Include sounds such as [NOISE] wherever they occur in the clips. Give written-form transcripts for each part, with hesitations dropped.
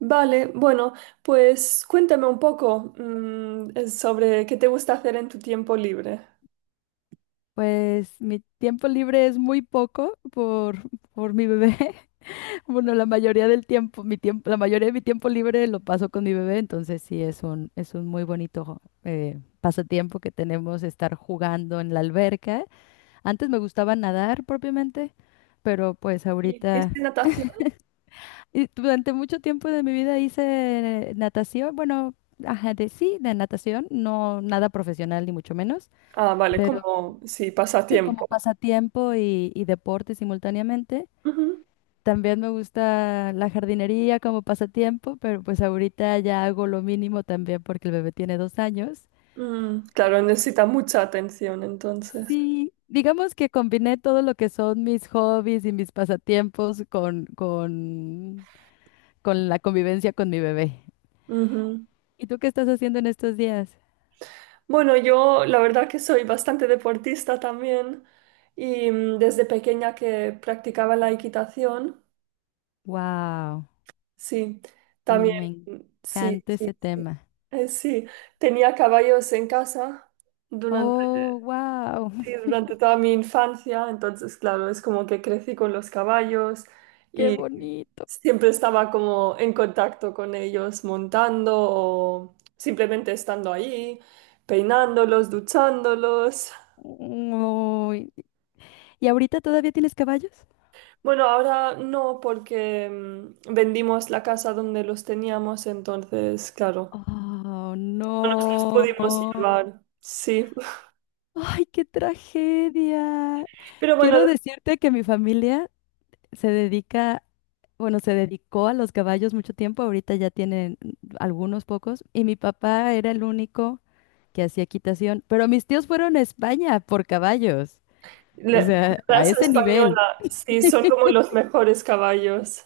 Vale, bueno, pues cuéntame un poco sobre qué te gusta hacer en tu tiempo libre. Pues mi tiempo libre es muy poco por mi bebé. [LAUGHS] Bueno, la mayoría del tiempo, la mayoría de mi tiempo libre lo paso con mi bebé, entonces sí es un muy bonito pasatiempo que tenemos estar jugando en la alberca. Antes me gustaba nadar propiamente, pero pues ahorita, ¿Hiciste natación? y durante mucho tiempo de mi vida hice natación, bueno, ajá, de natación, no nada profesional ni mucho menos. Ah, vale, como sí, Sí, como pasatiempo. pasatiempo y deporte simultáneamente. Ujú. También me gusta la jardinería como pasatiempo, pero pues ahorita ya hago lo mínimo también porque el bebé tiene 2 años. Mm, claro, necesita mucha atención entonces. Sí, digamos que combiné todo lo que son mis hobbies y mis pasatiempos con la convivencia con mi bebé. Ujú. ¿Y tú qué estás haciendo en estos días? Bueno, yo la verdad que soy bastante deportista también y desde pequeña que practicaba la equitación, Wow, sí, también, me mm, sí, encanta ese sí, sí. tema. Sí, tenía caballos en casa durante Oh, wow, sí, durante toda mi infancia, entonces, claro, es como que crecí con los caballos [LAUGHS] qué y bonito. siempre estaba como en contacto con ellos montando o simplemente estando ahí, peinándolos, duchándolos. Uy, ¿y ahorita todavía tienes caballos? Bueno, ahora no porque vendimos la casa donde los teníamos, entonces, claro, Oh, no nos los pudimos no. llevar. Sí, Ay, qué tragedia. pero bueno, Quiero decirte que mi familia se dedica, bueno, se dedicó a los caballos mucho tiempo, ahorita ya tienen algunos pocos, y mi papá era el único que hacía equitación, pero mis tíos fueron a España por caballos, o la sea, a raza ese nivel. española, sí, son como los mejores caballos.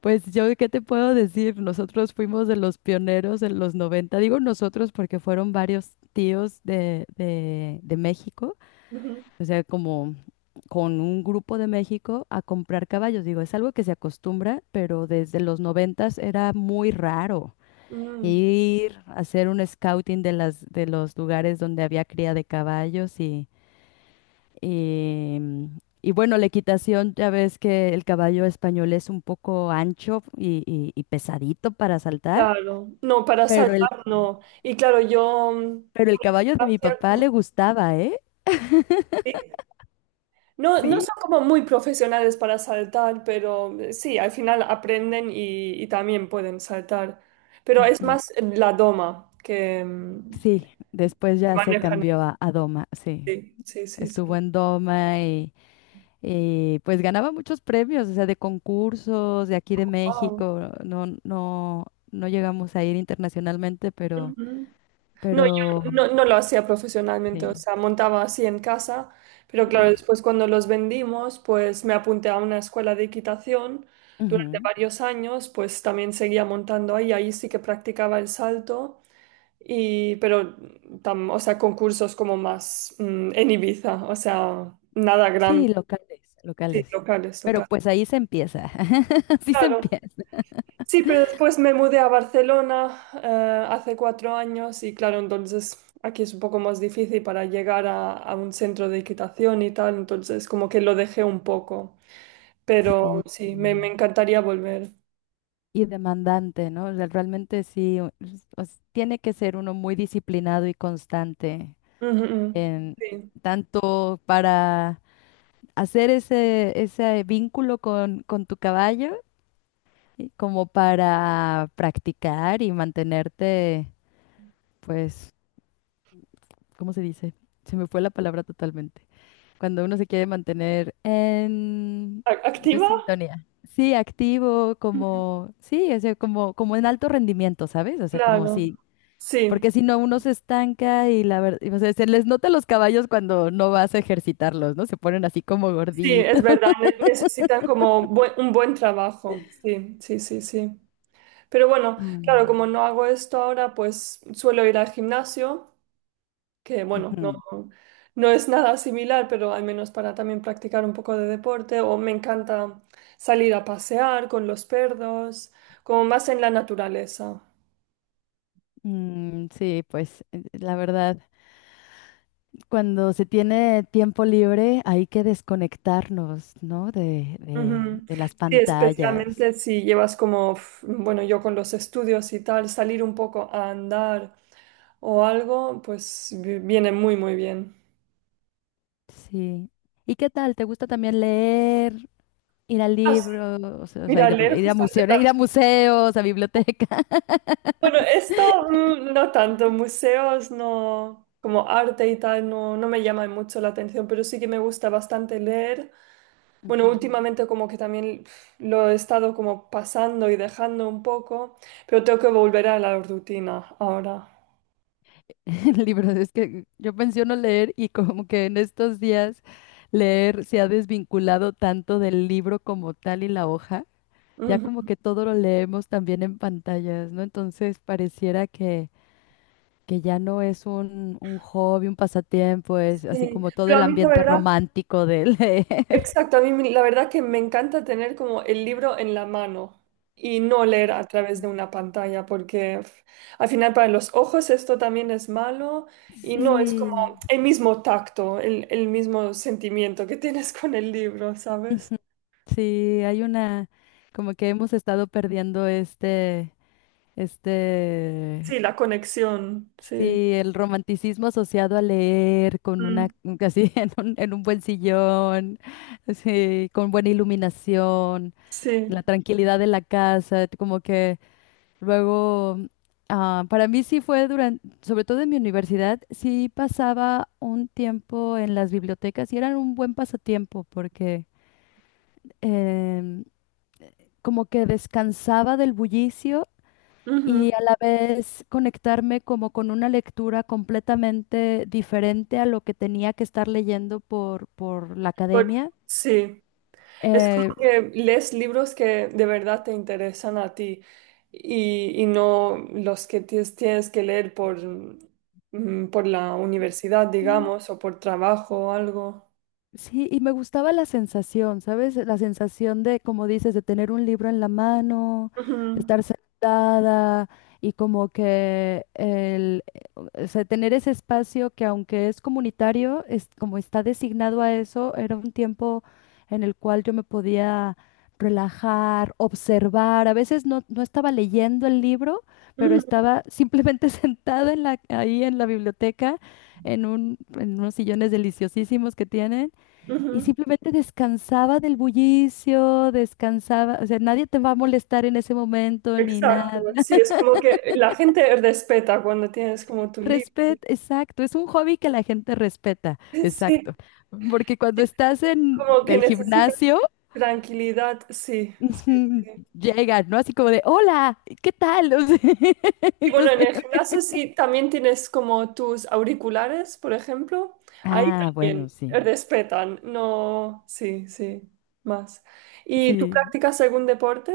Pues yo, ¿qué te puedo decir? Nosotros fuimos de los pioneros en los 90. Digo nosotros porque fueron varios tíos de México, Ujú. o sea, como con un grupo de México a comprar caballos, digo, es algo que se acostumbra, pero desde los noventas era muy raro Mm. ir a hacer un scouting de de los lugares donde había cría de caballos y, y bueno, la equitación, ya ves que el caballo español es un poco ancho y pesadito para saltar, Claro, no, para pero el, saltar no. Y claro, yo pero el caballo de mi hacía papá como- le gustaba, ¿eh? sí. No, no Sí. son como muy profesionales para saltar, pero sí, al final aprenden y también pueden saltar. Pero es Ujú. más la doma que, Sí, después que ya se manejan. cambió a doma, sí. Sí, sí, sí, Estuvo sí. en doma y, pues ganaba muchos premios, o sea, de concursos de aquí de México. No, no, no llegamos a ir internacionalmente, Wow. No, pero yo no, no lo hacía profesionalmente, o sí. sea, montaba así en casa, pero claro, después cuando los vendimos, pues me apunté a una escuela de equitación durante Uf. varios años, pues también seguía montando ahí, ahí sí que practicaba el salto, y, pero, o sea, concursos como más en Ibiza, o sea, nada Sí, grande, locales, sí, locales. locales, Pero locales. pues ahí se empieza, [LAUGHS] sí se Claro. empieza. Sí, pero después me mudé a Barcelona hace cuatro años y claro, entonces aquí es un poco más difícil para llegar a un centro de equitación y tal, entonces como que lo dejé un poco, pero Sí. sí, me encantaría volver. Y demandante, ¿no? O sea, realmente sí, tiene que ser uno muy disciplinado y constante Ujú, ujú. en Sí. tanto para hacer ese vínculo con tu caballo, y como para practicar y mantenerte, pues, ¿cómo se dice? Se me fue la palabra totalmente. Cuando uno se quiere mantener en ¿A- no es ¿Activa? sintonía. Sí, activo, como, sí, o sea, como, como en alto rendimiento, ¿sabes? O sea, como Claro. si, Sí, porque si no, uno se estanca y la verdad, o sea, se les nota a los caballos cuando no vas a ejercitarlos, ¿no? Se ponen así como sí, es gorditos. verdad, necesitan como un buen trabajo, sí, sí, sí, sí. Pero bueno, Ah. claro, como no hago esto ahora, pues suelo ir al gimnasio que bueno, no, Ujú. no es nada similar, pero al menos para también practicar un poco de deporte, o me encanta salir a pasear con los perros, como más en la naturaleza. Mm, sí, pues la verdad, cuando se tiene tiempo libre hay que desconectarnos, ¿no? Ujú. De las Sí, pantallas. especialmente si llevas como, bueno, yo con los estudios y tal, salir un poco a andar o algo, pues viene muy, muy bien. Sí. ¿Y qué tal? ¿Te gusta también leer, ir al Ah, sí. libro, o sea, o sea, Mira, ir a, leer ir a justamente ir a museos, a biblioteca? Bueno, esto no tanto, museos no, como arte y tal, no, no me llama mucho la atención, pero sí que me gusta bastante leer. Bueno, Ujú. últimamente como que también pf, lo he estado como pasando y dejando un poco, pero tengo que volver a la rutina ahora. [LAUGHS] Libros, es que yo menciono leer y como que en estos días leer se ha desvinculado tanto del libro como tal y la hoja, [LAUGHS] ya como Ujú. que todo lo leemos también en pantallas, ¿no? Entonces pareciera que ya no es un hobby, un pasatiempo, es así Sí, como todo pero a el mí la ambiente verdad romántico de leer. Exacto, a mí la verdad que me encanta tener como el libro en la mano y no leer a través de una pantalla, porque pf, al final para los ojos esto también es malo [LAUGHS] y no es como Sí. el mismo tacto, el mismo sentimiento que tienes con el libro, ¿sabes? Ujú. Sí, hay una, como que hemos estado perdiendo este, Sí, la conexión, sí. sí, el romanticismo asociado a leer con una, Mm, casi [LAUGHS] en un buen sillón, sí, con buena iluminación, sí. la tranquilidad de la casa, como que luego, ah, para mí sí fue durante, sobre todo en mi universidad, sí pasaba un tiempo en las bibliotecas y eran un buen pasatiempo porque... em, como que descansaba del bullicio Ujú. y a la vez conectarme como con una lectura completamente diferente a lo que tenía que estar leyendo por la Por- academia. sí. Es como Eh, que lees libros que de verdad te interesan a ti y no los que tienes, tienes que leer por, por la universidad, digamos, o por trabajo o algo. Sí, y me gustaba la sensación, ¿sabes? La sensación de, como dices, de tener un libro en la mano, de Ujú, estar sentada y como que el, o sea, tener ese espacio que aunque es comunitario, es como está designado a eso, era un tiempo en el cual yo me podía relajar, observar. A veces no, no estaba leyendo el libro, pero estaba simplemente [LAUGHS] sentada en la, ahí en la biblioteca, en unos sillones deliciosísimos que tienen ujú, ujú. y simplemente descansaba del bullicio, descansaba, o sea, nadie te va a molestar en ese momento ni Exacto. nada. Sí, es como que la gente respeta cuando tienes como tu libro. Respeta, exacto, es un hobby que la gente respeta, exacto. Sí, Porque [LAUGHS] cuando sí, estás en como que el necesitas gimnasio, tranquilidad. Sí, [LAUGHS] sí, ujú, sí. llegan, ¿no? Así como de, hola, ¿qué tal? [LAUGHS] O sea, [LAUGHS] Y bueno, en entonces, el gimnasio sí también tienes como tus auriculares, por ejemplo. Ahí ah, bueno, también sí, respetan, no, sí, sí, más. ¿Y tú sí. practicas algún deporte?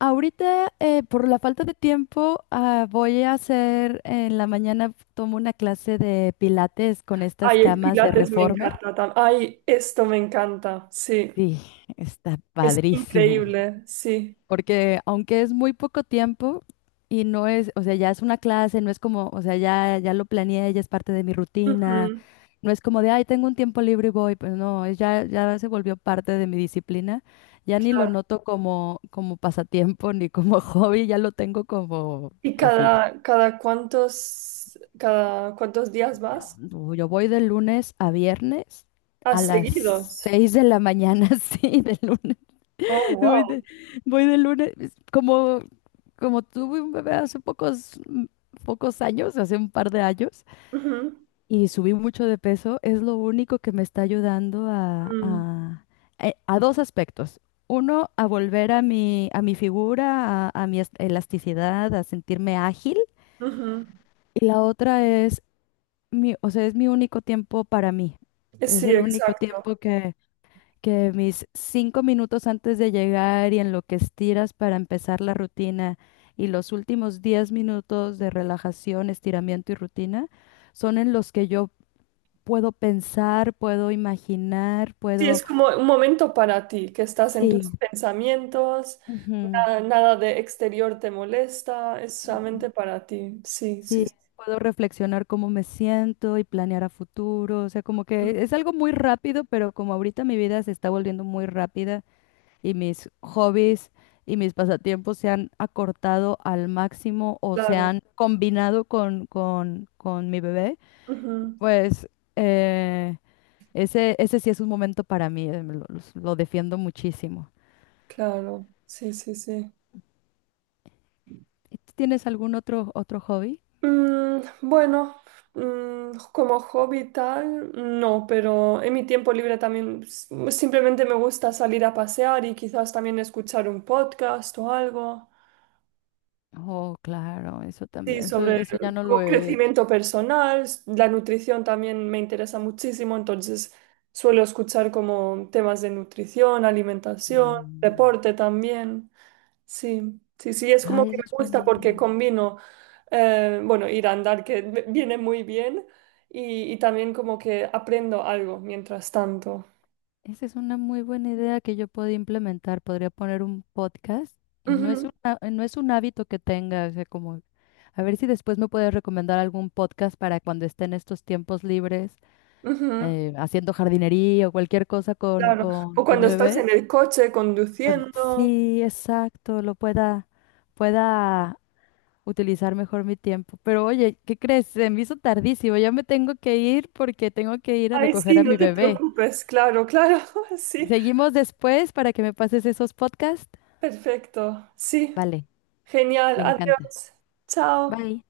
Ahorita, por la falta de tiempo, ah, voy a hacer en la mañana, tomo una clase de pilates con estas Ay, el camas de pilates me reformer. encanta también. Ay, esto me encanta, sí. Sí, está Es padrísimo. increíble, sí. Porque aunque es muy poco tiempo y no es, o sea, ya es una clase, no es como, o sea, ya lo planeé, ya es parte de mi rutina, Ujú, no es como de, ay, tengo un tiempo libre y voy, pues no, es ya, ya se volvió parte de mi disciplina, ya ni lo claro. noto como, como pasatiempo ni como [LAUGHS] hobby, ya lo tengo como ¿Y pues, así. cada, cada cuántos días Yo, vas? no, yo voy de lunes a viernes ¿A a las seguidos? 6 de la mañana, [LAUGHS] sí, de lunes. Oh, Voy wow. de, voy de lunes, como, como tuve un bebé hace pocos, mm, pocos años, hace un par de años, Ujú, y subí mucho de peso, es lo único que me está ayudando a, mm, a, a dos aspectos. Uno, a volver a a mi figura, a mi elasticidad, a sentirme ágil. ujú. Y la otra es mi, o sea, es mi único tiempo para mí. Es Sí, el único exacto. tiempo que mis 5 minutos antes de llegar y en lo que estiras para empezar la rutina y los últimos 10 minutos de relajación, estiramiento y rutina son en los que yo puedo pensar, puedo imaginar, Sí, puedo, es como un momento para ti, que estás en tus sí, pensamientos, ujú, nada, nada de exterior te molesta, es ujú, solamente para ti. Sí, sí, sí, sí. puedo reflexionar cómo me siento y planear a futuro, o sea, como que es algo muy rápido, pero como ahorita mi vida se está volviendo muy rápida y mis hobbies y mis pasatiempos se han acortado al máximo o se Claro, han combinado con mi bebé, ujú, pues eh, ese, ese sí es un momento para mí, lo defiendo muchísimo. claro, sí, sí, sí. ¿Y tú tienes algún otro, otro hobby? Mm, bueno, como hobby tal, no, pero en mi tiempo libre también simplemente me gusta salir a pasear y quizás también escuchar un podcast o algo. Oh, claro, eso Sí, también, eso, sobre eso ya no como lo he hecho. crecimiento personal, la nutrición también me interesa muchísimo, entonces suelo escuchar como temas de nutrición, alimentación, Mm. deporte también. Sí, sí, sí, es como Ay, que eso me es buena gusta porque idea. combino, bueno, ir a andar que viene muy bien y también como que aprendo algo mientras tanto. Esa es una muy buena idea que yo podría implementar. Podría poner un podcast y no es Ujú, un, no es un hábito que tenga, o sea, como a ver si después me puedes recomendar algún podcast para cuando esté en estos tiempos libres ujú, haciendo jardinería o cualquier cosa claro, o con cuando mi estás bebé. en el coche conduciendo. Sí, exacto, lo pueda, pueda utilizar mejor mi tiempo. Pero oye, ¿qué crees? Se me hizo tardísimo, ya me tengo que ir porque tengo que ir a Ay, recoger sí, a no mi te bebé. preocupes, claro, claro, [LAUGHS] sí. Seguimos después para que me pases esos podcasts. Perfecto. Sí, Vale, genial. me encanta. Adiós. Chao. Bye.